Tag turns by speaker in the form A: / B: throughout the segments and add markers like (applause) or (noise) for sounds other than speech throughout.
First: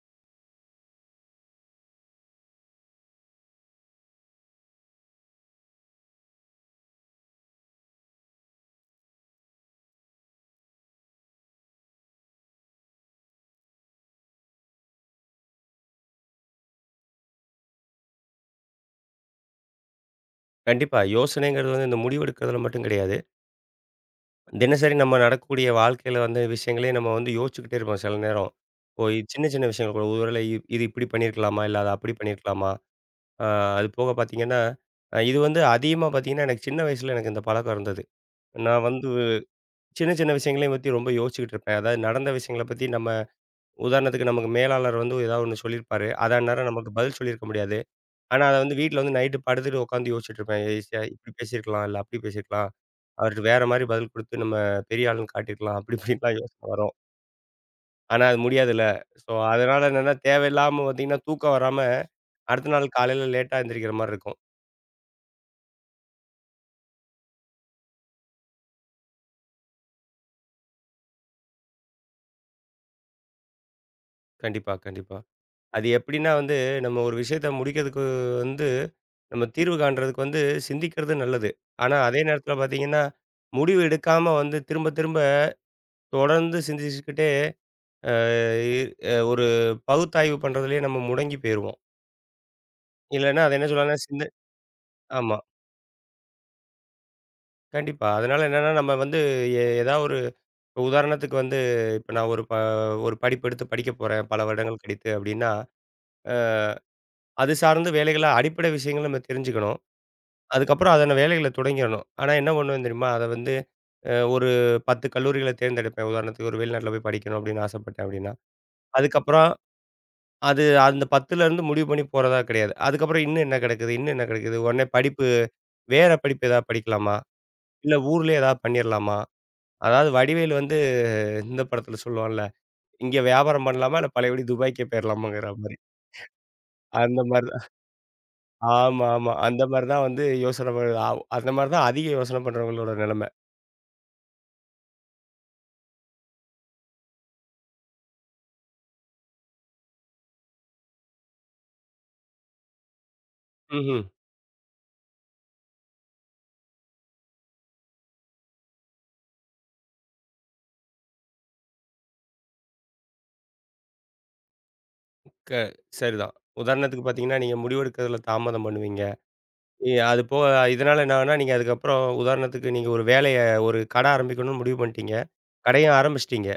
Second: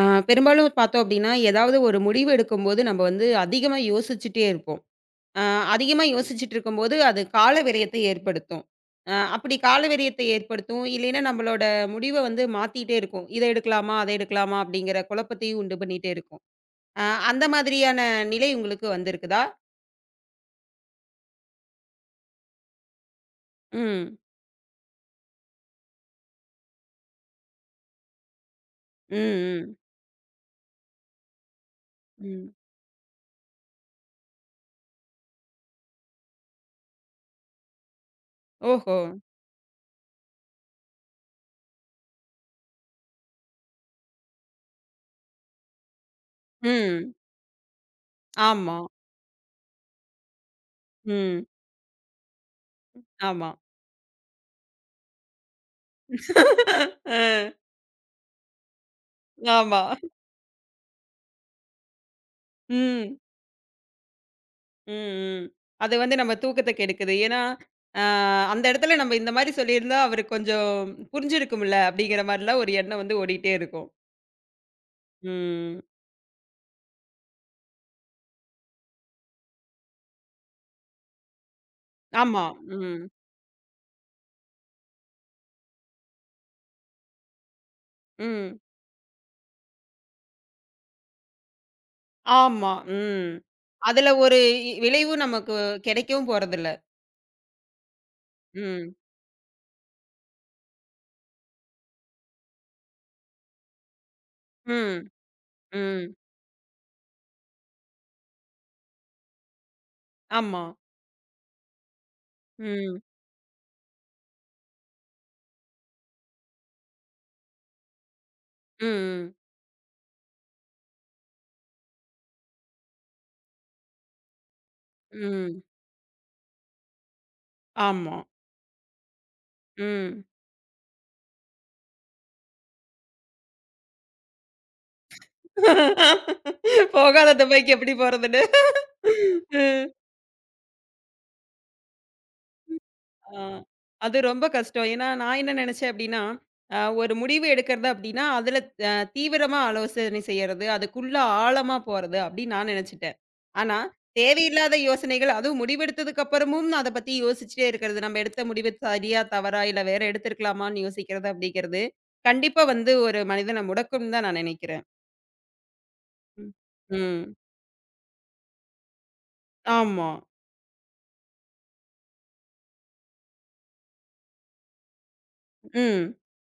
A: ஆ, பெரும்பாலும் பார்த்தோம் அப்படின்னா, ஏதாவது ஒரு முடிவு எடுக்கும்போது நம்ம வந்து அதிகமா யோசிச்சுட்டே இருப்போம். அ அதிகமா யோசிச்சுட்டு இருக்கும்போது, அது கால விரயத்தை ஏற்படுத்தும். அப்படி கால விரயத்தை ஏற்படுத்தும். இல்லைன்னா நம்மளோட முடிவ வந்து மாத்திட்டே இருக்கும். "இத எடுக்கலாமா? அத எடுக்கலாமா?" அப்படிங்கிற குழப்பத்தையும் உண்டு பண்ணிட்டே இருக்கும். அ அந்த மாதிரியான நிலை உங்களுக்கு வந்திருக்குதா?
B: கண்டிப்பா. யோசனைங்கிறது வந்து இந்த முடிவெடுக்கிறதுல மட்டும் கிடையாது.
A: ம்.
B: தினசரி நம்ம நடக்கக்கூடிய வாழ்க்கையில வந்து விஷயங்களே நம்ம வந்து யோசிச்சுக்கிட்டே இருப்போம் சில நேரம். ஓ!
A: ம்.
B: இது சின்ன சின்ன
A: ம்.
B: விஷயங்கள் கூட ஒருவேளை இது இப்படி பண்ணியிருக்கலாமா? இல்ல அது அப்படி
A: ம்.
B: பண்ணியிருக்கலாமா? அ அது போக பார்த்தீங்கன்னா, இது வந்து அதிகமா பார்த்தீங்கன்னா, எனக்கு சின்ன வயசுல எனக்கு இந்த பழக்கம் இருந்தது. நான்
A: ஓஹோ!
B: வந்து சின்ன சின்ன விஷயங்களையும் பத்தி ரொம்ப யோசிச்சுக்கிட்டு இருப்பேன். அதாவது நடந்த விஷயங்கள பத்தி நம்ம உதாரணத்துக்கு நமக்கு மேலாளர் வந்து ஏதாவது ஒண்ணு சொல்லியிருப்பாரு. அத அந்நேரம் நமக்கு
A: ம்.
B: பதில் சொல்லியிருக்க முடியாது. ஆனா, அத
A: ஆமா.
B: வந்து வீட்ல வந்து நைட்டு படுத்துட்டு உட்காந்து யோசிச்சுட்டு இருப்பேன். ஈஸியா இப்படி
A: ம்.
B: பேசியிருக்கலாம், இல்ல அப்படி பேசியிருக்கலாம். அவர்ட்ட
A: ஆமா.
B: வேற மாரி பதில் குடுத்து நம்ம பெரிய ஆளுன்னு காட்டியிருக்கலாம். அப்படி இப்படின்லாம் யோசனை வரும்.
A: (laughs) அ
B: ஆனா அது முடியாதுல்ல. ஸோ
A: ஆமா.
B: அதனால என்னன்னா தேவையில்லாம பார்த்தீங்கன்னா, தூக்கம் வராம அடுத்த நாள்
A: ம்.
B: காலையில லேட்டா எந்திரிக்கிற மாரி இருக்கும்.
A: ம், ம். அது வந்து நம்ம தூக்கத்த கெடுக்குது. ஏன்னா, அ அந்த இடத்துல நம்ம இந்த மாரி சொல்லியிருந்தா, அவருக்கு கொஞ்சம் புரிஞ்சிருக்கும்ல, அப்படிங்கிற மாரிலாம் ஒரு எண்ணம் வந்து ஓடிட்டே இருக்கும்.
B: கண்டிப்பா, கண்டிப்பா.
A: ம்.
B: அது எப்படின்னா வந்து நம்ம ஒரு விஷயத்த முடிக்கிறதுக்கு வந்து நம்ம தீர்வு காண்றதுக்கு வந்து சிந்திக்கிறது நல்லது. ஆனா அதே
A: ஆமா.
B: நேரத்தில பார்த்தீங்கன்னா,
A: ம்.
B: முடிவு எடுக்காம வந்து திரும்ப திரும்ப தொடர்ந்து சிந்திச்சுக்கிட்டே அ
A: ம்.
B: இ அ ஒரு பகுத்தாய்வு பண்றதுலயே நம்ம முடங்கி போயிருவோம்.
A: ஆமா. ம்.
B: இல்லன்னா அது என்ன சொல்லலாம்னா
A: அதுல ஒரு விளைவும்
B: ஆமா.
A: நமக்கு கெடைக்கவும் போறதில்ல.
B: கண்டிப்பா. அதனால என்னன்னா, நம்ம
A: ம்.
B: வந்து ஏதாவது ஒரு இப்ப உதாரணத்துக்கு வந்து இப்ப நான் ஒரு படிப்பு எடுத்து படிக்க போறேன், பல வருடங்கள்
A: ம்.
B: கழித்து அப்டின்னா,
A: ம்.
B: அ அது சார்ந்து வேலைகள அடிப்படை விஷயங்கள நம்ம தெரிஞ்சுக்கணும்.
A: ஆமா.
B: அதுக்கப்புறம் அதான வேலைகள தொடங்கிரணும். ஆனா என்ன பண்ணுவேன்
A: ம். ம்.
B: தெரியுமா? அத வந்து ஒரு 10 கல்லூரிகள தேர்ந்தெடுப்பேன். உதாரணத்துக்கு ஒரு வெளிநாட்ல போய் படிக்கணும் அப்டின்னு ஆசைப்பட்டேன் அப்டின்னா,
A: ம்.
B: அதுக்கப்புறம் அது அந்த 10லருந்து முடிவு பண்ணி போறதா கிடையாது. அதுக்கப்புறம் இன்னும் என்ன கிடைக்குது? இன்னும் என்ன கிடைக்குது? உடனே படிப்பு
A: ம்.
B: வேற படிப்பு ஏதாவது படிக்கலாமா? இல்ல
A: ஆமா.
B: ஊர்லயே ஏதாவது பண்ணிரலாமா? அதாவது
A: ம்.
B: வடிவேலு வந்து இந்த படத்துல சொல்லுவான்ல, "இங்க வியாபாரம் பண்ணலாமா? இல்ல பழையபடி துபாய்க்கே போயிரலாமாங்கிற" மாரி.
A: (laughs)
B: அந்த
A: போகாத
B: மாரி தான்.
A: துபாய்க்கு எப்படி போறதுன்னு?
B: ஆமா, ஆமா. அந்த மாரி தான் வந்து யோசனை ப ஆவ் அந்த மாரி தான் அதிக யோசனை பண்றவங்களோட நிலைமை.
A: ஆ. அது ரொம்ப கஷ்டம். ஏன்னா, நான் என்ன நெனச்சேன் அப்டின்னா, ஒரு முடிவு எடுக்கிறது அப்டின்னா, அதுல அ தீவிரமா ஆலோசனை செய்யறது, அதுக்குள்ள ஆழமா போறது அப்டின்னு நான் நெனச்சுட்டேன். ஆனா,
B: ம்ஹ்ம்.
A: தேவையில்லாத யோசனைகள் அதுவும் முடிவெடுத்ததுக்கு அப்புறமும் அத பத்தி யோசிச்சுட்டே இருக்கிறது. நம்ம எடுத்த முடிவு சரியா, தவறா இல்ல வேற எடுத்திருக்கலாமான்னு யோசிக்கிறது அப்டிங்கிறது, கண்டிப்பா வந்து ஒரு மனிதன முடக்கும்னு தான் நான் நெனைக்கிறேன்.
B: க சரிதான்.
A: ம்.
B: உதாரணத்துக்கு
A: ம்.
B: பார்த்தீங்கன்னா, நீங்க முடிவெடுக்கிறதுல தாமதம் பண்ணுவீங்க.
A: ஆமா.
B: அது போக இதனால என்ன ஆகும்னா, நீங்க அதுக்கப்புறம் உதாரணத்துக்கு நீங்க ஒரு கடை ஆரம்பிக்கணும்னு முடிவு பண்ணிட்டீங்க. கடையும்
A: ம்.
B: ஆரம்பிச்சுட்டீங்க.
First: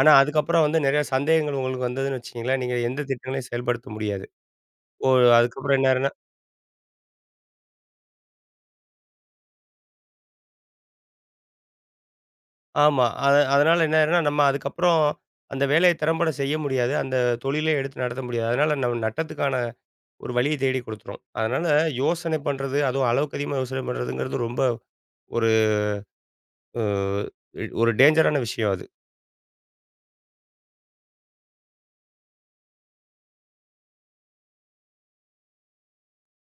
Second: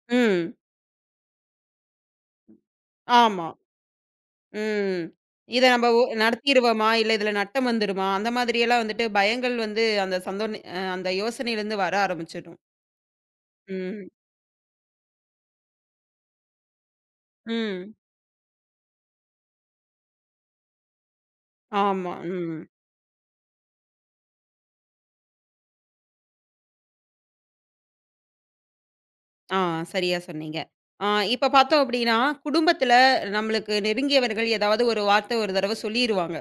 B: ஆனா,
A: ம்.
B: அதுக்கப்புறம் வந்து நெறைய சந்தேகங்கள் உங்களுக்கு வந்ததுன்னு வச்சுக்கங்களேன், நீங்க எந்த திட்டங்களையும்
A: ஆமா.
B: செயல்படுத்த முடியாது.
A: ம்.
B: ஓ!
A: இத
B: அதுக்கப்புறம்
A: நம்ப
B: என்ன?
A: நடத்திருவோமா? இல்ல இதுல நட்டம் வந்துருமா? அந்த மாதிரியெல்லாம் வந்துட்டு பயங்கள் வந்து அந்த சந்தோன் அ அந்த யோசனையிலருந்து வர ஆரம்பிச்சுடும்.
B: ஆமா. அத அதனால என்ன
A: ம்.
B: ஆயிரும்னா, நம்ம அதுக்கப்புறம் அந்த வேலைய திறம்பட செய்ய முடியாது. அந்த தொழிலே
A: ம்.
B: எடுத்து நடத்த முடியாது. அதனால நம்ம நட்டத்துக்கான ஒரு வழிய தேடி குடுத்துரும். அதனால
A: ஆமா.
B: யோசனை
A: ம்.
B: பண்றது, அதுவும் அளவுக்கு அதிகமா யோசனை பண்றதுங்கிறது ரொம்ப ஒரு அ ஒரு டேஞ்சரான விஷயம் அது.
A: ஆ சரியா சொன்னீங்க. ஆ இப்ப பார்த்தோம் அப்டின்னா, குடும்பத்துல நம்மளுக்கு நெருங்கியவர்கள் ஏதாவது ஒரு வார்த்த ஒரு தடவ சொல்லிருவாங்க.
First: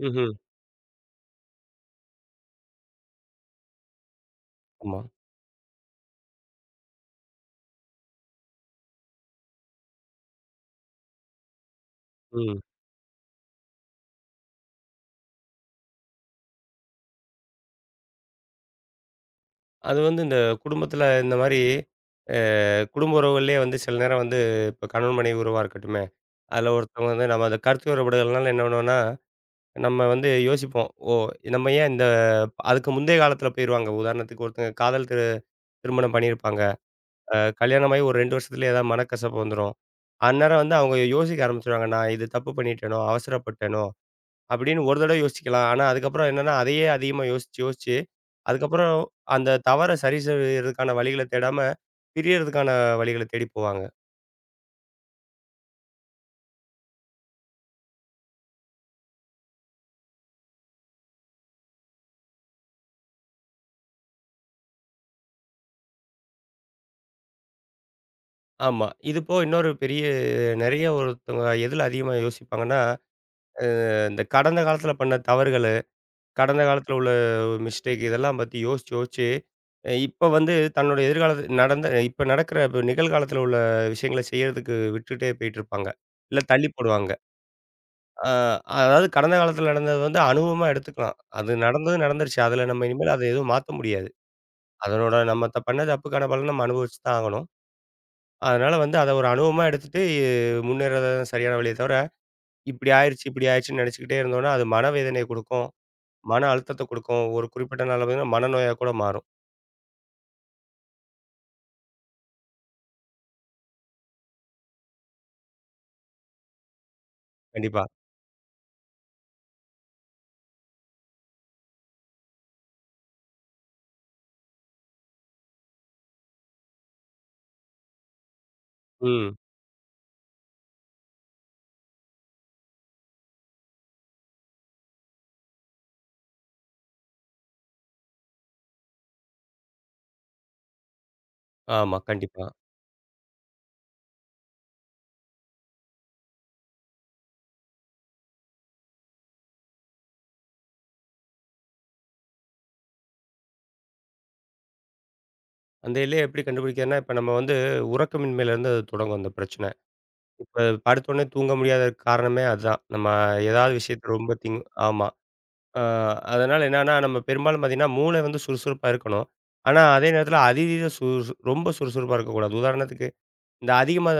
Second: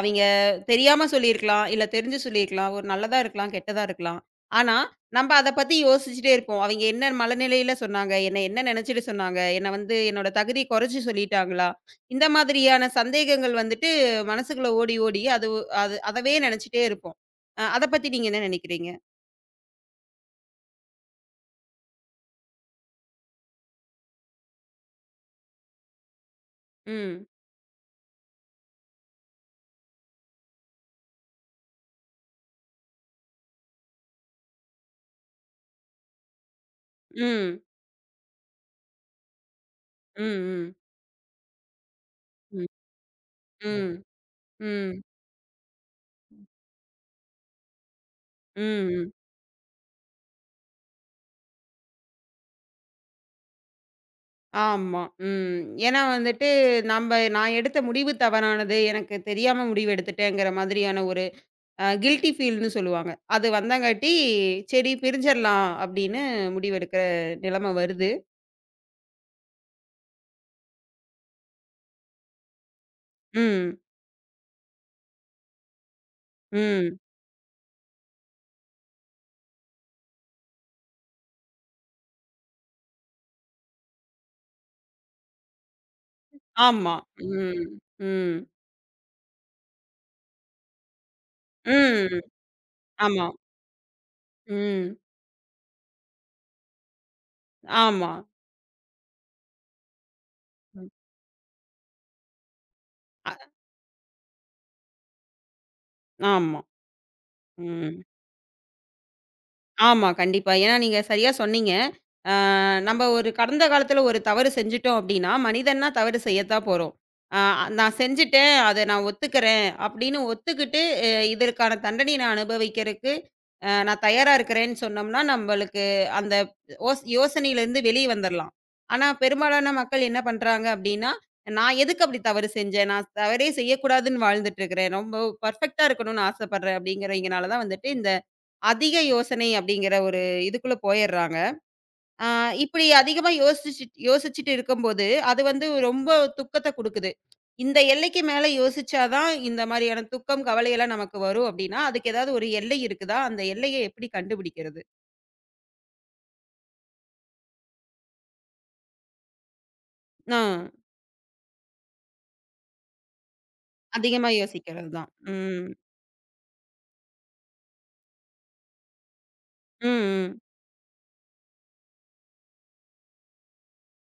A: அவைங்க
B: ம்ஹ்ம்.
A: தெரியாம சொல்லியிருக்கலாம், இல்ல தெரிஞ்சு சொல்லியிருக்கலாம். ஒரு நல்லதா இருக்கலாம், கெட்டதா இருக்கலாம். ஆனா,
B: ஆமா.
A: நம்ப அத பத்தி யோசிச்சுட்டே இருப்போம். அவைங்க என்ன மனநிலையில சொன்னாங்க? என்ன என்ன நெனச்சுட்டு சொன்னாங்க? என்ன வந்து என்னோட தகுதிய குறைச்சு சொல்லிட்டாங்களா? இந்த
B: ம்.
A: மாதிரியான சந்தேகங்கள் வந்துட்டு மனசுக்குள்ள ஓடி, ஓடி அது அது அதவே நெனச்சுட்டே இருப்போம். அத பத்தி நீங்க என்ன நெனைக்கிறீங்க?
B: அது வந்து இந்த குடும்பத்தில இந்த மாரி அ குடும்ப உறவுகள்லயே வந்து சில நேரம் வந்து இப்ப கணவன் மனைவி உறவா இருக்கட்டுமே, அதில ஒருத்தவங்க
A: ம்.
B: வந்து நம்ம அந்த கருத்து வேறுபாடுகள்னால என்ன பண்ணுவோம்னா நம்ம வந்து யோசிப்போம். ஓ! நம்ம ஏன் இந்த அதுக்கு முந்தைய காலத்தில போயிருவாங்க. உதாரணத்துக்கு ஒருத்தங்க காதல் திருமணம் பண்ணியிருப்பாங்க. அ
A: ம்.
B: கல்யாணமாகி ஒரு 2 வருஷத்துலயே ஏதாவது மனக்கசப்பு வந்துரும்.
A: ம்,
B: அந்நேரம்
A: ம்.
B: வந்து அவங்க யோசிக்க ஆரம்பிச்சுருவாங்க. நான் இது தப்பு
A: ம்.
B: பண்ணிட்டேனோ! அவசரப்பட்டேனோ!
A: ம்.
B: அப்படின்னு
A: ம்.
B: ஒரு தடவ யோசிக்கலாம். ஆனா, அதுக்கப்புறம் என்னன்னா, அதையே அதிகமா யோசிச்சு, யோசிச்சு அதுக்கப்புறம்
A: ம்.
B: அந்த தவற சரி செய்றதுக்கான வழிகள தேடாம, பிரியறதுக்கான வழிகள தேடி போவாங்க.
A: ஆமா. ம். ஏன்னா வந்துட்டு நம்ப நான் எடுத்த முடிவு தவறானது. எனக்கு தெரியாம முடிவு எடுத்துட்டேங்கிற மாதிரியான ஒரு கில்ட்டி ஃபீல்ன்னு சொல்லுவாங்க. அது வந்தங்காட்டி, சரி பிரிஞ்சிரலாம் அப்படின்னு முடிவெடுக்கிற நிலைமை வருது.
B: ஆமா. இது போக இன்னொரு பெரிய நெறைய ஒருத்தவங்க எதுல அதிகமா யோசிப்பாங்கன்னா, அ
A: ம்.
B: இந்த கடந்த காலத்தில பண்ண தவறுகள் கடந்த காலத்துல
A: ம்.
B: உள்ள மிஸ்டேக் இதெல்லாம் பத்தி யோசிச்சு யோசிச்சு, இப்ப வந்து தன்னோட எதிர்காலத்து நடந்த இப்ப நடக்கிற இப்ப நிகழ்காலத்துல உள்ள விஷயங்கள செய்யறதுக்கு விட்டுட்டே போயிட்டுருப்பாங்க. இல்ல தள்ளி
A: ஆமா.
B: போடுவாங்க.
A: ம்.
B: அ
A: ம்.
B: அதாவது கடந்த காலத்துல நடந்தது வந்து அனுபவமா எடுத்துக்கலாம். அது நடந்தது
A: ம்.
B: நடந்துருச்சு. அதுல நம்ம இனிமேல் அத
A: ஆமா.
B: எதுவும் மாத்த முடியாது.
A: ம்.
B: அதனோட நம்ம பண்ண தப்புக்கான பலன நம்ம அனுபவிச்சு தான் ஆகணும்.
A: ஆமா.
B: அதனால வந்து அத ஒரு அனுபவமா எடுத்துட்டு
A: ம்.
B: முன்னேறது தான் சரியான வழியே தவிர, இப்படி ஆயிருச்சு,
A: அ
B: இப்படி ஆயிருச்சுன்னு நெனச்சுக்கிட்டே இருந்தோம்னா, அது மனவேதனைய குடுக்கும். மன
A: ஆமா.
B: அழுத்தத்த குடுக்கும். ஒரு குறிப்பிட்ட நாள்ல
A: ம்.
B: பார்த்தீங்கன்னா, மனநோயா கூட மாறும்.
A: ஆமா, கண்டிப்பா. ஏன்னா நீங்க சரியா சொன்னீங்க. அ நம்ப ஒரு கடந்த காலத்துல ஒரு தவறு செஞ்சுட்டோம் அப்டின்னா, மனிதன்னா தவறு செய்யத்தான் போறோம். அ
B: கண்டிப்பா.
A: நான் செஞ்சுட்டேன், அத நான் ஒத்துக்கிறேன் அப்டின்னு ஒத்துக்கிட்டு, இதற்கான தண்டனைய நான் அனுபவிக்கிறதுக்கு நான் தயாரா இருக்கிறேன்னு சொன்னோம்னா, நம்பளுக்கு அந்த ஓஸ் யோசனையிலேருந்து வெளிய வந்துரலாம். ஆனா,
B: ம்.
A: பெரும்பாலான மக்கள் என்ன பண்றாங்க அப்டின்னா, நான் எதுக்கு அப்டி தவறு செஞ்சேன்? நான் தவறே செய்யக்கூடாதுன்னு வாழ்ந்துட்டு இருக்கிறேன். ரொம்ப பெர்ஃபெக்ட்டா இருக்கணும்னு ஆசைப்படுறேன் அப்டிங்கிறவைங்கனால தான் வந்துட்டு இந்த அதிக யோசனை அப்படிங்கிற ஒரு இதுக்குள்ள போயிடுறாங்க.
B: ஆமா,
A: ஆ
B: கண்டிப்பா.
A: இப்படி அதிகமா யோசிச்சுட்டு இருக்கும்போது, அது வந்து ரொம்ப துக்கத்த குடுக்குது. இந்த எல்லைக்கு மேல யோசிச்சா தான் இந்த மாரியான துக்கம், கவலை எல்லாம் நமக்கு வரும் அப்படின்னா, அதுக்கு ஏதாவது ஒரு எல்லை இருக்குதா? அந்த எல்லைய எப்படி கண்டுபிடிக்கிறது?
B: அந்த எல்லைய எப்படி கண்டுபிடிக்கிறதுன்னா, இப்ப நம்ம வந்து உறக்கமின்மையிலேருந்து அது தொடங்கும் அந்த பிரச்சனை.
A: ஆ
B: இப்ப படுத்தோனே தூங்க முடியாததுக்கு காரணமே அதுதான். நம்ம ஏதாவது விஷயத்த
A: அதிகமா
B: ரொம்ப
A: யோசிக்கிறது
B: ஆமா.
A: தான். ம்.
B: அ அதனால என்னன்னா, நம்ம பெரும்பாலும் பார்த்தீங்கன்னா, மூளை வந்து சுறுசுறுப்பா இருக்கணும். ஆனா,
A: ம்,
B: அதே நேரத்தில
A: ம்.
B: அதீத சுறுசு ரொம்ப சுறுசுறுப்பா இருக்கக்கூடாது. உதாரணத்துக்கு, இந்த அதிகமா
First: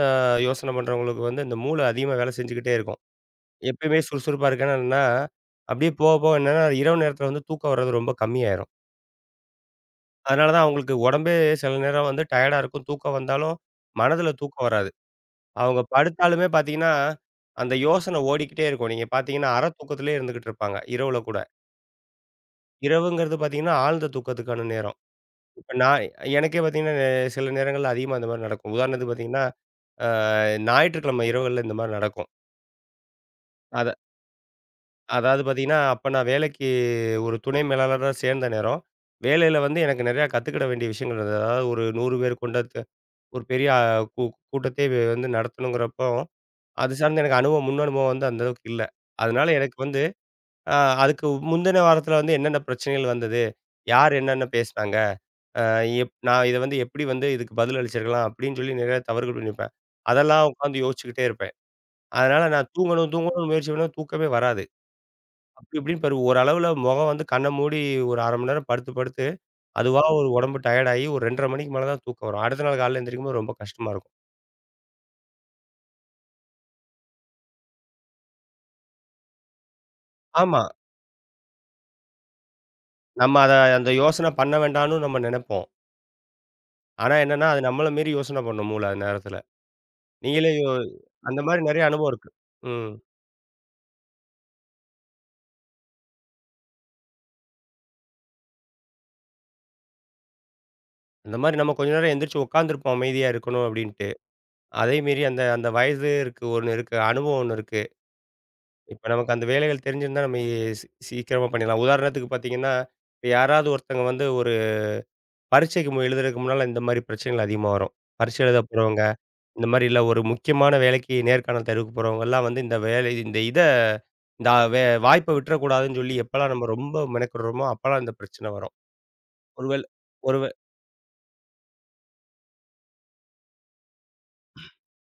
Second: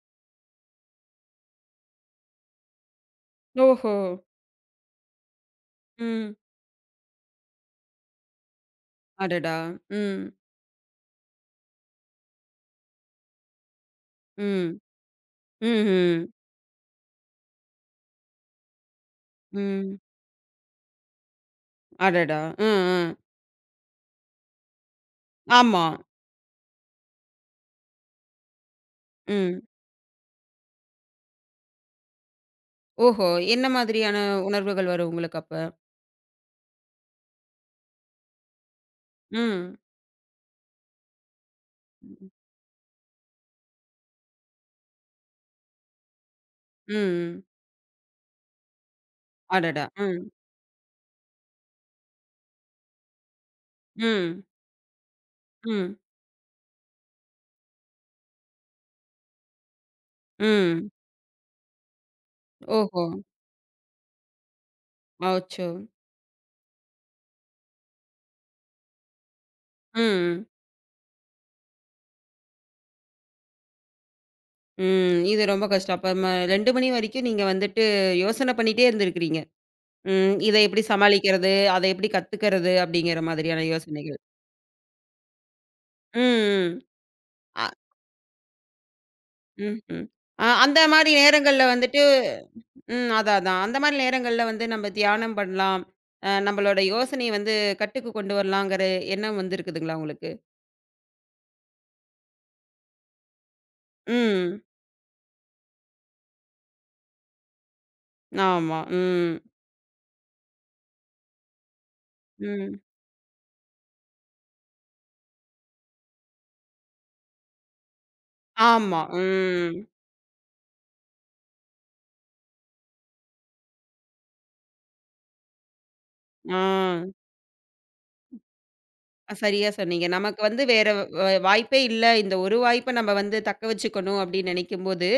B: யோசனை பண்றவங்களுக்கு வந்து இந்த மூளை அதிகமா வேலை செஞ்சுக்கிட்டே இருக்கும்.
A: ஓஹோ!
B: எப்பயுமே சுறுசுறுப்பா இருக்கேன்னா, அப்படியே போக
A: ம்.
B: போக என்னன்னா, இரவு நேரத்தில வந்து தூக்கம் வர்றது ரொம்ப கம்மியாயிரும்.
A: அடடா! ம்,
B: அதனால தான் அவங்களுக்கு உடம்பே சில நேரம் வந்து டயர்டா இருக்கும். தூக்கம் வந்தாலும் மனதில தூக்கம்
A: ம்.
B: வராது. அவங்க
A: ம்ஹ்ம்.
B: படுத்தாலுமே பார்த்தீங்கன்னா, அந்த யோசனை ஓடிக்கிட்டே இருக்கும். நீங்க பார்த்தீங்கன்னா,
A: ம்.
B: அரை
A: ம்.
B: தூக்கத்திலேயே இருந்துகிட்டு இருப்பாங்க, இரவுல கூட.
A: அடடா! ம், ம்.
B: இரவுங்கிறது பார்த்தீங்கன்னா, ஆழ்ந்த தூக்கத்துக்கான நேரம். இப்ப
A: ஆமா.
B: நான் எனக்கே பார்த்தீங்கன்னா, சில நேரங்கள்ல அதிகமா இந்த மாரி நடக்கும். உதாரணத்துக்கு பார்த்தீங்கன்னா,
A: ம்.
B: அ ஞாயிற்றுக்கிழமை இரவுகள்ல இந்த மாரி நடக்கும்.
A: ஓஹோ! என்ன மாதிரியான உணர்வுகள் வரும் உங்களுக்கு
B: அதாவது
A: அப்ப?
B: பார்த்தீங்கன்னா, அப்ப நான் வேலைக்கு ஒரு துணை மேலாளரா சேர்ந்த நேரம், வேலையில
A: ம்.
B: வந்து எனக்கு நிறையா கத்துக்கிட வேண்டிய விஷயங்கள் இருந்தது. அதாவது ஒரு 100 பேர் கொண்ட ஒரு பெரிய அ கூ கூட்டத்தையே வந்து நடத்தணுங்கிறப்போ, அது சார்ந்த எனக்கு
A: ம்.
B: அனுபவம், முன் அனுபவம் வந்து அந்த அளவுக்கு இல்ல. அதனால எனக்கு
A: அடடா!
B: வந்து
A: ம்.
B: அ அதுக்கு முந்தின வாரத்தில வந்து என்னென்ன பிரச்சனைகள் வந்தது? யார்
A: ம்.
B: என்னென்ன பேசினாங்க? அ
A: ம்.
B: எப் நான் இத வந்து எப்படி வந்து இதுக்கு பதில் அளிச்சிருக்கலாம்? அப்படின்னு சொல்லி நிறைய தவறுகள் பண்ணியிருப்பேன். அதெல்லாம் உட்காந்து
A: ம்.
B: யோசிச்சுக்கிட்டே இருப்பேன். அதனால நான்
A: ஓஹோ!
B: தூங்கணும், தூங்கணும்னு முயற்சி பண்ணுவேன். தூக்கமே வராது.
A: அச்சோ!
B: அப்படி இப்படின்னு பாரு ஒரு அளவுல முகம் வந்து கண்ண மூடி ஒரு 1/2 மணி நேரம் படுத்து, படுத்து அதுவா ஒரு
A: ம்.
B: உடம்பு டயர்ட் ஆயி ஒரு 2:30 மணிக்கு மேல தான் தூக்கம் வரும். அடுத்த நாள் காலையில எந்திரிக்கும்போது ரொம்ப கஷ்டமா இருக்கும்.
A: ம். இது ரொம்ப கஷ்டம். அப்ப 2 மணி வரைக்கும் நீங்க வந்துட்டு யோசனை பண்ணிட்டே இருந்திருக்கிறீங்க. ம். இத
B: ஆமா.
A: எப்படி சமாளிக்கிறது? அத எப்படி கத்துக்கிறது? அப்படிங்கிற
B: நம்ம அத
A: மாதிரியான
B: அந்த
A: யோசனைகள்.
B: யோசனை பண்ண வேண்டாம்னு நம்ம நெனைப்போம்.
A: ம். ம்.
B: ஆனா என்னன்னா, அது
A: அ
B: நம்மள மீறி யோசனை பண்ணும் மூளை அந்த நேரத்துல.
A: ம்ஹ்ம்.
B: நீங்களே யோ
A: அந்த மாரி
B: அந்த
A: நேரங்கள்ல
B: மாரி நெறைய
A: வந்துட்டு
B: அனுபவம் இருக்கு. ம்.
A: ம். அதான், அதான். அந்த மாரி நேரங்கள்ல வந்து நம்ம தியானம் பண்ணலாம். நம்மளோட யோசனைய வந்து கட்டுக்கு கொண்டு வரலாங்கிற எண்ணம் வந்திருக்குதுங்களா உங்களுக்கு?
B: அந்த மாரி நம்ம கொஞ்ச நேரம் எந்திரிச்சு உட்காந்துருப்போம் அமைதியா இருக்கணும் அப்படின்ட்டு.
A: ம்.
B: அதே மீறி அந்த அந்த வயது இருக்கு ஒண்ணு இருக்கு, அனுபவம் ஒண்ணு இருக்கு.
A: ஆமா.
B: இப்ப நமக்கு
A: ம்.
B: அந்த வேலைகள் தெரிஞ்சிருந்தா நம்ம சீக்கிரமா பண்ணிடலாம். உதாரணத்துக்கு பார்த்தீங்கன்னா,
A: ம்.
B: இப்ப யாராவது ஒருத்தங்க வந்து ஒரு பரீட்சைக்கு எழுதுறதுக்கு முன்னால இந்த மாரி பிரச்சனைகள் அதிகமா வரும். பரீட்சை எழுத
A: ஆமா.
B: போறவங்க, இந்த
A: ம்.
B: மாரி இல்ல ஒரு முக்கியமான வேலைக்கு நேர்காணல் தேர்வுக்கு போறவங்கலாம் வந்து இந்த வேலை இந்த இத இந்த அ- வே வாய்ப்ப விட்டுறக்கூடாதுன்னு சொல்லி எப்பலாம்
A: ஆ.
B: நம்ம ரொம்ப மெனக்கிடுறோமோ, அப்பலாம் இந்த பிரச்சனை வரும்.
A: சரியா
B: ஒருவேள
A: சொன்னீங்க. நமக்கு
B: ஒருவே
A: வந்து வேற வ வாய்ப்பே இல்ல. இந்த ஒரு வாய்ப்ப நம்ம வந்து தக்க வச்சுக்கணும் அப்டின்னு நெனைக்கும்போது,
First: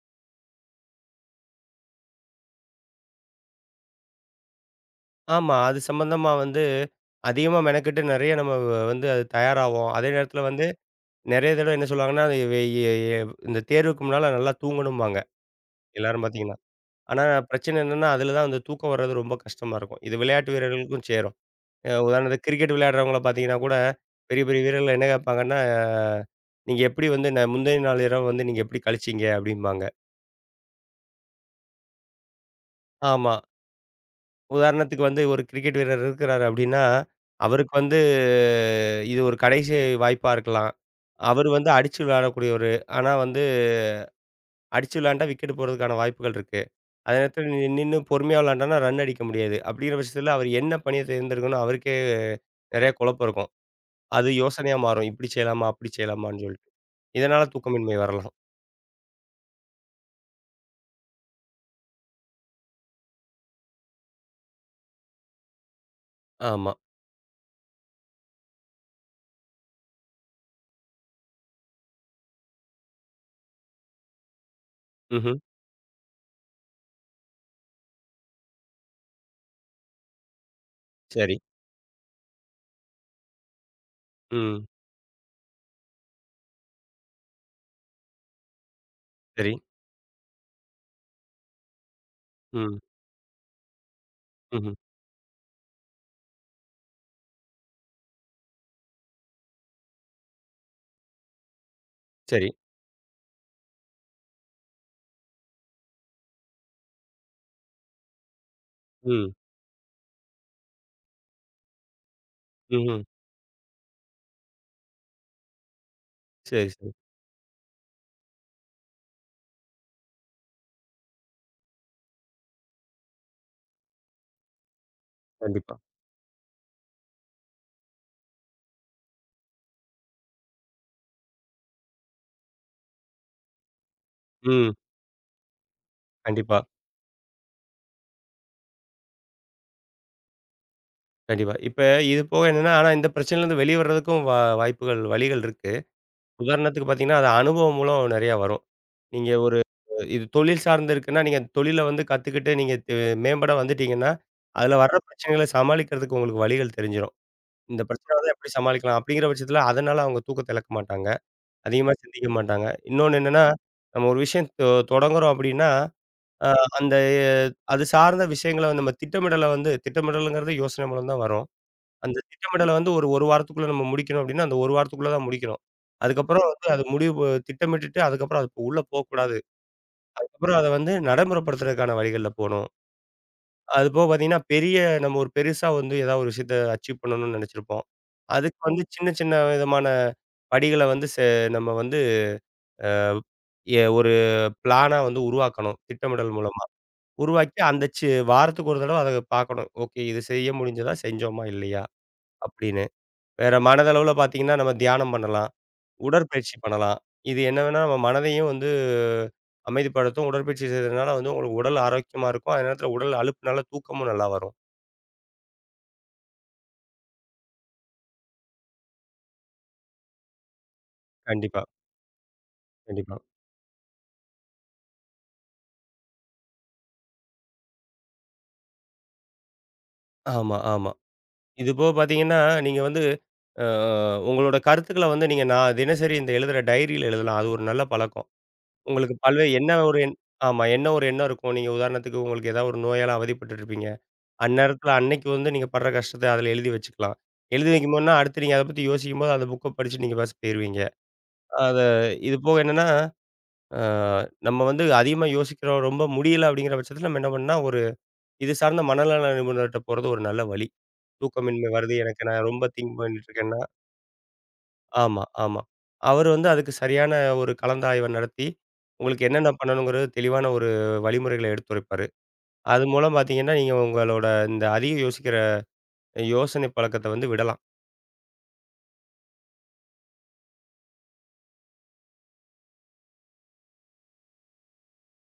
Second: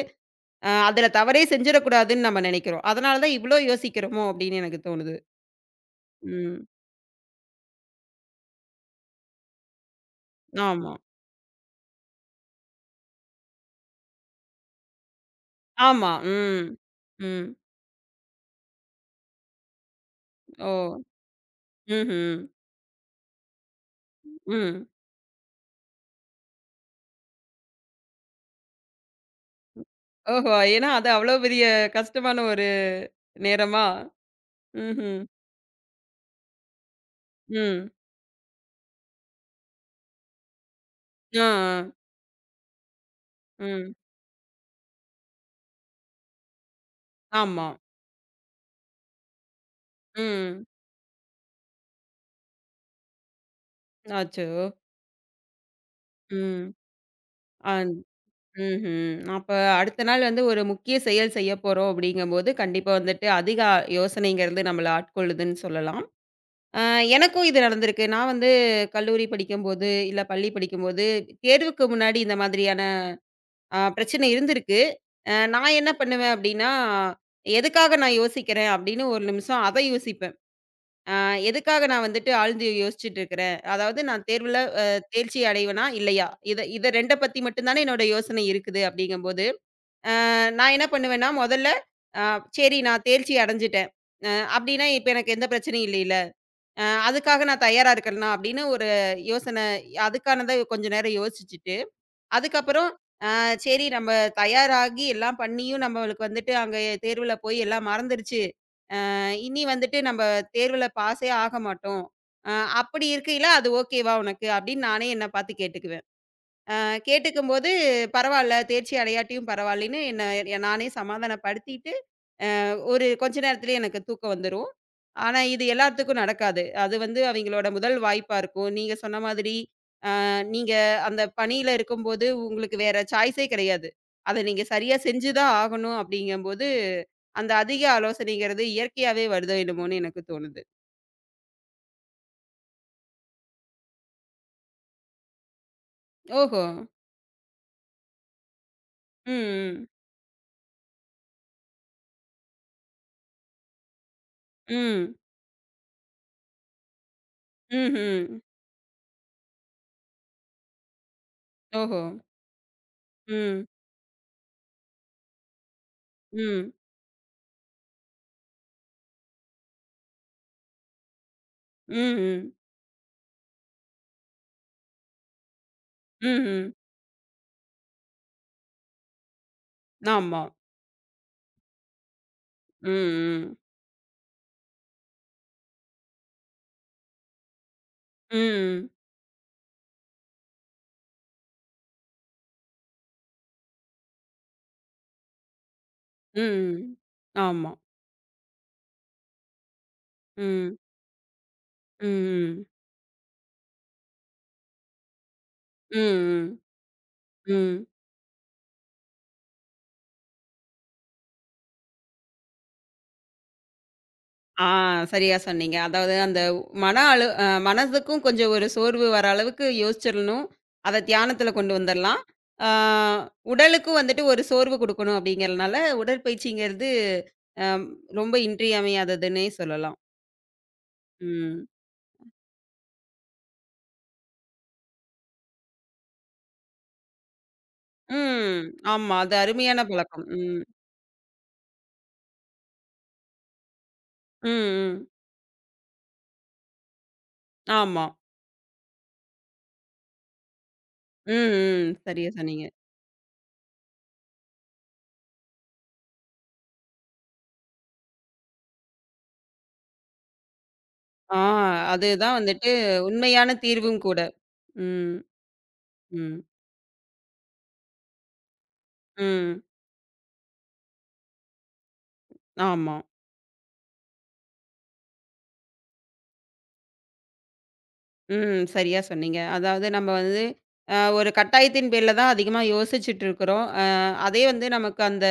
A: அதுல தவறே செஞ்சிடக்கூடாதுன்னு நம்ம நெனைக்கிறோம். அதனால தான் இவ்ளோ யோசிக்கிறோமோ அப்டின்னு எனக்கு தோணுது.
B: ஆமா. அது சம்பந்தமா வந்து
A: ம்.
B: அதிகமா மெனக்கெட்டு நெறைய நம்ம வந்து அது தயாராவோம். அதே நேரத்தில வந்து
A: ஆமா.
B: நெறைய தடவ என்ன சொல்லுவாங்கன்னா, அது வே எ எ இந்த தேர்வுக்கு முன்னால நல்லா தூங்கணும்பாங்க,
A: ஆமா.
B: எல்லாரும் பார்த்தீங்கன்னா.
A: ம்.
B: ஆனா
A: ம்.
B: பிரச்சனை என்னன்னா, அதில தான் வந்து தூக்கம் வர்றது ரொம்ப கஷ்டமா இருக்கும். இது விளையாட்டு
A: ஓ!
B: வீரர்களுக்கும் சேரும்.
A: ம்ஹ்ம்.
B: உதாரணத்துக்கு கிரிக்கெட் விளையாடுறவங்கள பார்த்தீங்கன்னா கூட, பெரிய பெரிய
A: ம்.
B: வீரர்கள் என்ன கேட்பாங்கன்னா, "நீங்க எப்படி வந்து முந்தைய நாள் இரவு வந்து நீங்க எப்படி கழிச்சீங்க?" அப்படிம்பாங்க.
A: ஓஹோ! ஏன்னா அது அவ்ளோ பெரிய கஷ்டமான ஒரு
B: ஆமா.
A: நேரமா?
B: உதாரணத்துக்கு வந்து
A: ம்ஹ்ம்.
B: ஒரு கிரிக்கெட் வீரர் இருக்கிறாரு அப்படின்னா, அவருக்கு
A: ம்.
B: வந்து இது ஒரு கடைசி வாய்ப்பா இருக்கலாம்.
A: ஆ.
B: அவர் வந்து
A: ஆ.
B: அடிச்சு விளையாடக்கூடியவரு. ஆனா வந்து
A: ம்.
B: அடிச்சு விளையாண்டா விக்கெட் போறதுக்கான வாய்ப்புகள் இருக்கு. அதே நேரத்தில
A: ஆமா.
B: நின்னு பொறுமையா விளையாண்டான்னா ரன் அடிக்க முடியாது. அப்படிங்கிற பட்சத்தில அவர்
A: ம்.
B: என்ன பணிய தேர்ந்தெடுக்கணும்னு அவருக்கே நெறைய குழப்பம் இருக்கும். அது
A: அச்சோ!
B: யோசனையா மாறும். இப்படி செய்யலாமா? அப்படி செய்யலாமான்னு சொல்லிட்டு.
A: ம்.
B: இதனால
A: அன்
B: தூக்கமின்மை வரலாம்.
A: ம்ஹ்ம். அப்ப அடுத்த நாள் வந்து ஒரு முக்கிய செயல் செய்யப் போறோம் அப்படிங்கும்போது, கண்டிப்பா வந்துட்டு அதிக யோசனைங்கிறது நம்மள ஆட்கொள்ளுதுன்னு சொல்லலாம்.
B: ஆமா.
A: அ எனக்கும் இது நடந்திருக்கு. நான் வந்து கல்லூரி படிக்கும்போது, இல்ல பள்ளி படிக்கும்போது, தேர்வுக்கு முன்னாடி இந்த மாதிரியான பிரச்சனை இருந்திருக்கு.
B: ம்ஹ்ம்.
A: நான் என்ன பண்ணுவேன் அப்படின்னா, எதுக்காக நான் யோசிக்கிறேன் அப்படின்னு ஒரு நிமிஷம் அத யோசிப்பேன். அ
B: சரி.
A: எதுக்காக நான் வந்துட்டு ஆழ்ந்து யோசிச்சுட்டு இருக்கிறேன்? அதாவது நான் தேர்வுல
B: ம்.
A: தேர்ச்சி அடைவேனா? இல்லையா? இத இத 2 பத்தி மட்டும் தானே என்னோட யோசனை இருக்குது அப்படிங்கும்போது
B: சரி.
A: அ நான் என்ன பண்ணுவேன்னா, முதல்ல அ
B: ம்.
A: சரி நான் தேர்ச்சி அடைஞ்சுட்டேன். அ
B: ம்ஹ்ம்.
A: அப்படின்னா இப்ப எனக்கு எந்த பிரச்சனையும் இல்லைல்ல. அதுக்காக நான் தயாரா இருக்கன்னா அப்படின்னு ஒரு யோசனை அதுக்கானத கொஞ்ச நேரம் யோசிச்சுட்டு,
B: சரி.
A: அதுக்கப்புறம் சரி நம்ம தயாராகி எல்லாம் பண்ணியும் நம்மளுக்கு வந்துட்டு அங்க தேர்வுல போய் எல்லாம் மறந்துருச்சு. அ
B: ம்.
A: இனி வந்துட்டு நம்ம தேர்வுல பாஸே ஆக மாட்டோம். அ
B: ம்ஹ்ம்.
A: அப்படி இருக்கையில அது ஓகேவா உனக்கு? அப்படின்னு நானே என்ன பார்த்து கேட்டுக்குவேன்.
B: சரி, சரி.
A: கேட்டுக்கும்போது பரவால்ல தேர்ச்சி அடையாட்டியும் பரவாயில்லன்னு என்ன நானே சமாதானப்படுத்திட்டு ஒரு கொஞ்ச நேரத்திலேயே எனக்கு தூக்கம் வந்துரும். ஆனா, இது
B: கண்டிப்பா.
A: எல்லாத்துக்கும் நடக்காது. அது வந்து அவைங்களோட முதல் வாய்ப்பா இருக்கும். நீங்க சொன்ன மாதிரி, நீங்க அந்த பணியில இருக்கும்போது உங்களுக்கு வேற சாய்ஸே கிடையாது. அத நீங்க
B: ம்.
A: சரியா செஞ்சு தான் ஆகணும்
B: கண்டிப்பா,
A: அப்படிங்கம்போது, அந்த அதிக ஆலோசனைங்கிறது இயற்கையாவே வருதோ என்னமோன்னு எனக்கு தோணுது.
B: கண்டிப்பா. இப்ப இது போக என்னன்னா, ஆனா இந்த பிரச்சனையிலருந்து வெளிய வர்றதுக்கும் வாய்ப்புகள், வழிகள் இருக்கு.
A: ஓஹோ!
B: உதாரணத்துக்கு பார்த்தீங்கன்னா, அது அனுபவம் மூலம் நெறையா வரும். நீங்க ஒரு
A: ம், ம்.
B: இது தொழில் சார்ந்து இருக்குன்னா, நீங்க தொழில வந்து கத்துக்கிட்டு நீங்க தெ மேம்பட வந்துட்டீங்கன்னா, அதுல வர்ற
A: ம்.
B: பிரச்சனைகள சமாளிக்கிறதுக்கு உங்களுக்கு வழிகள் தெரிஞ்சிரும். இந்த பிரச்சனை வந்து
A: ம்ஹ்ம்.
B: எப்படி சமாளிக்கலாம்? அப்படிங்கிற பட்சத்தில அதனால அவங்க தூக்கத்த இழக்க மாட்டாங்க. அதிகமா
A: ஓஹோ!
B: சிந்திக்க மாட்டாங்க. இன்னொன்னு என்னன்னா,
A: ம்.
B: நம்ம ஒரு விஷயம் தொடங்குறோம் அப்படின்னா, அ
A: ம்.
B: அந்த அது சார்ந்த விஷயங்கள நம்ம திட்டமிடல வந்து திட்டமிடலுங்கிறது யோசனை மூலம் தான் வரும். அந்த
A: ம்ஹ்ம்.
B: திட்டமிடல வந்து ஒரு 1 வாரத்துக்குள்ள நம்ம முடிக்கணும் அப்படின்னா, அந்த 1 வாரத்துக்குள்ள தான் முடிக்கணும். அதுக்கப்புறம்
A: ம்ஹ்ம்.
B: வந்து அது முடிவு திட்டமிட்டுட்டு அதுக்கப்புறம் அது உள்ள போக்கூடாது.
A: ஆமா.
B: அதுக்கப்புறம் அத வந்து நடைமுறைப்படுத்துறதுக்கான வழிகள்ல போணும்.
A: ம். ஆமாம் ம்.
B: அது போக பார்த்தீங்கன்னா, நம்ம ஒரு பெருசா வந்து ஏதாவது ஒரு விஷயத்த அச்சீவ் பண்ணணும்னு நெனச்சிருப்போம். அதுக்கு வந்து
A: ம்.
B: சின்ன, சின்ன விதமான படிகள வந்து செ நம்ம வந்து ஒரு பிளானா வந்து உருவாக்கணும். திட்டமிடல் மூலமா.
A: ம்.
B: உருவாக்கி
A: ஆமா.
B: அந்த சி வாரத்துக்கு ஒரு தடவ அத பார்க்கணும். ஓகே இது செய்ய
A: ம்.
B: முடிஞ்சதா? செஞ்சோமா? இல்லையா?
A: ம்.
B: அப்படின்னு. வேற மனதளவுல பார்த்தீங்கன்னா, நம்ம தியானம் பண்ணலாம்.
A: ம். ம்.
B: உடற்பயிற்சி பண்ணலாம். இது என்ன வேணா
A: ம்.
B: நம்ம மனதையும் வந்து அமைதிப்படுத்தும். உடற்பயிற்சி செய்றதுனால வந்து உங்களுக்கு உடல் ஆரோக்கியமா இருக்கும். அதே நேரத்தில உடல் அலுப்புனால தூக்கமும் நல்லா வரும்.
A: ஆ, சரியா சொன்னீங்க. அதாவது அந்த மன அழு அ மனதுக்கும் கொஞ்சம் ஒரு சோர்வு வர அளவுக்கு யோசிச்சிரணும். அத தியானத்துல
B: கண்டிப்பா,
A: கொண்டு வந்துரலாம். ஆ
B: கண்டிப்பா.
A: உடலுக்கும் வந்துட்டு ஒரு சோர்வு குடுக்கணும் அப்படிங்கிறனால, உடற்பயிற்சிங்கிறது அ ரொம்ப இன்றியமையாததுன்னே சொல்லலாம்.
B: ஆமா, ஆமா.
A: ம்.
B: இது போக பார்த்தீங்கன்னா, நீங்க வந்து அ உங்களோட கருத்துக்கள வந்து நான் தினசரி இந்த எழுதுற டைரியில எழுதலாம். அது ஒரு நல்ல பழக்கம்.
A: ம்.
B: உங்களுக்கு
A: ஆமா. அது
B: பல்வே என்ன
A: அருமையான
B: ஒரு எண்
A: பழக்கம். ம்.
B: ஆமா. என்ன ஒரு எண்ணம் இருக்கும். நீங்க உதாரணத்துக்கு உங்களுக்கு ஏதாவது ஒரு நோயால அவதிப்பட்டுட்டுருப்பீங்க.
A: ம்.
B: அந்நேரத்தில
A: ம்.
B: அன்னைக்கு வந்து நீங்க படுற கஷ்டத்த அதில எழுதி வச்சுக்கலாம். எழுதி
A: ஆமா.
B: வைக்கும்போதுனா, அடுத்து நீங்க அத பத்தி யோசிக்கும்போது அந்த புக்க படிச்சு நீங்க பாட்டுக்கு போயிருவீங்க.
A: ம்.
B: அத
A: ம். சரியா
B: இது போக
A: சொன்னீங்க.
B: என்னன்னா, அ நம்ம வந்து அதிகமா யோசிக்கிறோம். ரொம்ப முடியல அப்படிங்கிற பட்சத்தில நம்ம என்ன பண்ணணும்னா, ஒரு இது சார்ந்த மனநல நிபுணர்ட்ட போறது ஒரு நல்ல வழி.
A: ஆ
B: தூக்கமின்மை வருது எனக்கு
A: அதுதான்
B: நான் ரொம்ப
A: வந்துட்டு
B: திங்க் பண்ணிட்டு
A: உண்மையான
B: இருக்கேன்னா
A: தீர்வும் கூட. ம்.
B: ஆமா, ஆமா. அவரு
A: ம்.
B: வந்து அதுக்கு சரியான ஒரு கலந்தாய்வ நடத்தி, உங்களுக்கு என்னென்ன
A: ம்.
B: பண்ணணுங்கிறது தெளிவான ஒரு வழிமுறைகள எடுத்துரைப்பாரு. அது
A: ஆமா.
B: மூலம் பார்த்தீங்கன்னா, நீங்க உங்களோட இந்த அதிக யோசிக்கிற யோசனை பழக்கத்த வந்து விடலாம்.
A: ம். சரியா சொன்னீங்க. அதாவது நம்ம வந்து ஒரு கட்டாயத்தின் பேர்ல தான் அதிகமா யோசிச்சுட்டு இருக்கிறோம். அதே வந்து நமக்கு அந்த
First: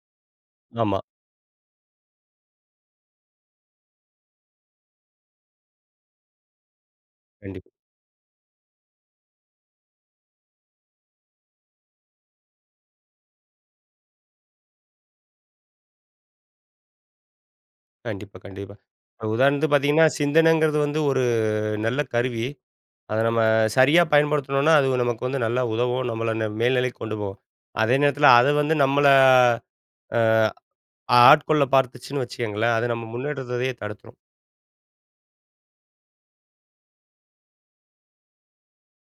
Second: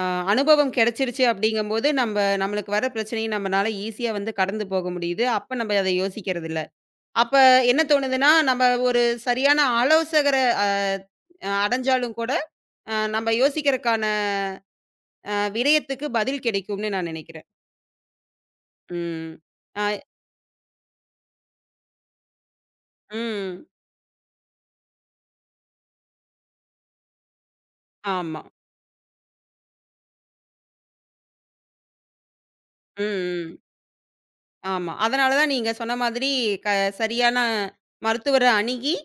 A: அ அனுபவம்
B: ஆமா.
A: கிடைச்சிருச்சு அப்படிங்கும்போது, நம்ப நம்மளுக்கு வர பிரச்சனைய நம்மனால ஈஸியா வந்து கடந்து போக முடியுது. அப்ப நம்ம அத யோசிக்கிறதில்ல. அப்ப
B: கண்டிப்பா,
A: என்ன தோணுதுன்னா, நம்ம ஒரு சரியான ஆலோசகர அ அ அடைஞ்சாலும் கூட, நம்ம யோசிக்கிறக்கான விரயத்துக்கு பதில் கிடைக்கும்னு நான் நினைக்கிறேன்.
B: கண்டிப்பா, கண்டிப்பா.
A: ம்.
B: உதாரணத்துக்கு
A: அ
B: பார்த்தீங்கன்னா, சிந்தனைங்கிறது வந்து ஒரு நல்ல கருவி. அத நம்ம
A: ம்.
B: சரியா பயன்படுத்துனோம்னா, அது நமக்கு வந்து நல்லா உதவும். நம்மள ந மேல்நிலைக்கு கொண்டு போகும். அதே நேரத்தில
A: ஆமா.
B: அது வந்து நம்மள அ ஆட்கொள்ள பார்த்துச்சுன்னு வச்சுக்கங்களேன், அது
A: ம்.
B: நம்ம
A: ம்.
B: முன்னேற்றத்தையே தடுத்துரும்.
A: ஆமா. அதனால தான் நீங்க சொன்ன மாதிரி க சரியான மருத்துவர அணுகி,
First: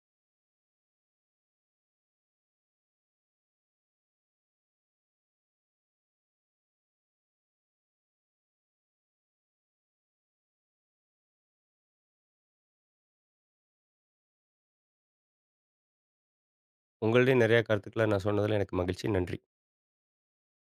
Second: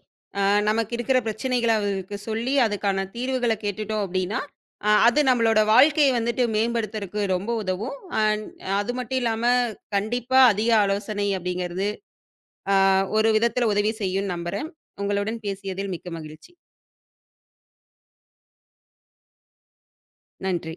A: அ நமக்கு இருக்கிற பிரச்சனைகள அவருக்கு சொல்லி, அதுக்கான தீர்வுகள கேட்டுட்டோம் அப்டின்னா, அது நம்மளோட வாழ்க்கைய வந்துட்டு மேம்படுத்துறக்கு ரொம்ப உதவும். அன் அது மட்டும் இல்லாம, கண்டிப்பா அதிக ஆலோசனை அப்படிங்கிறது, அ ஒரு விதத்தில உதவி செய்யும்னு நம்புறேன். உங்களுடன் பேசியதில் மிக்க மகிழ்ச்சி.
B: உங்கள்டையும் நெறைய கருத்துக்கள நான் சொன்னதுல எனக்கு மகிழ்ச்சி. நன்றி.
A: நன்றி.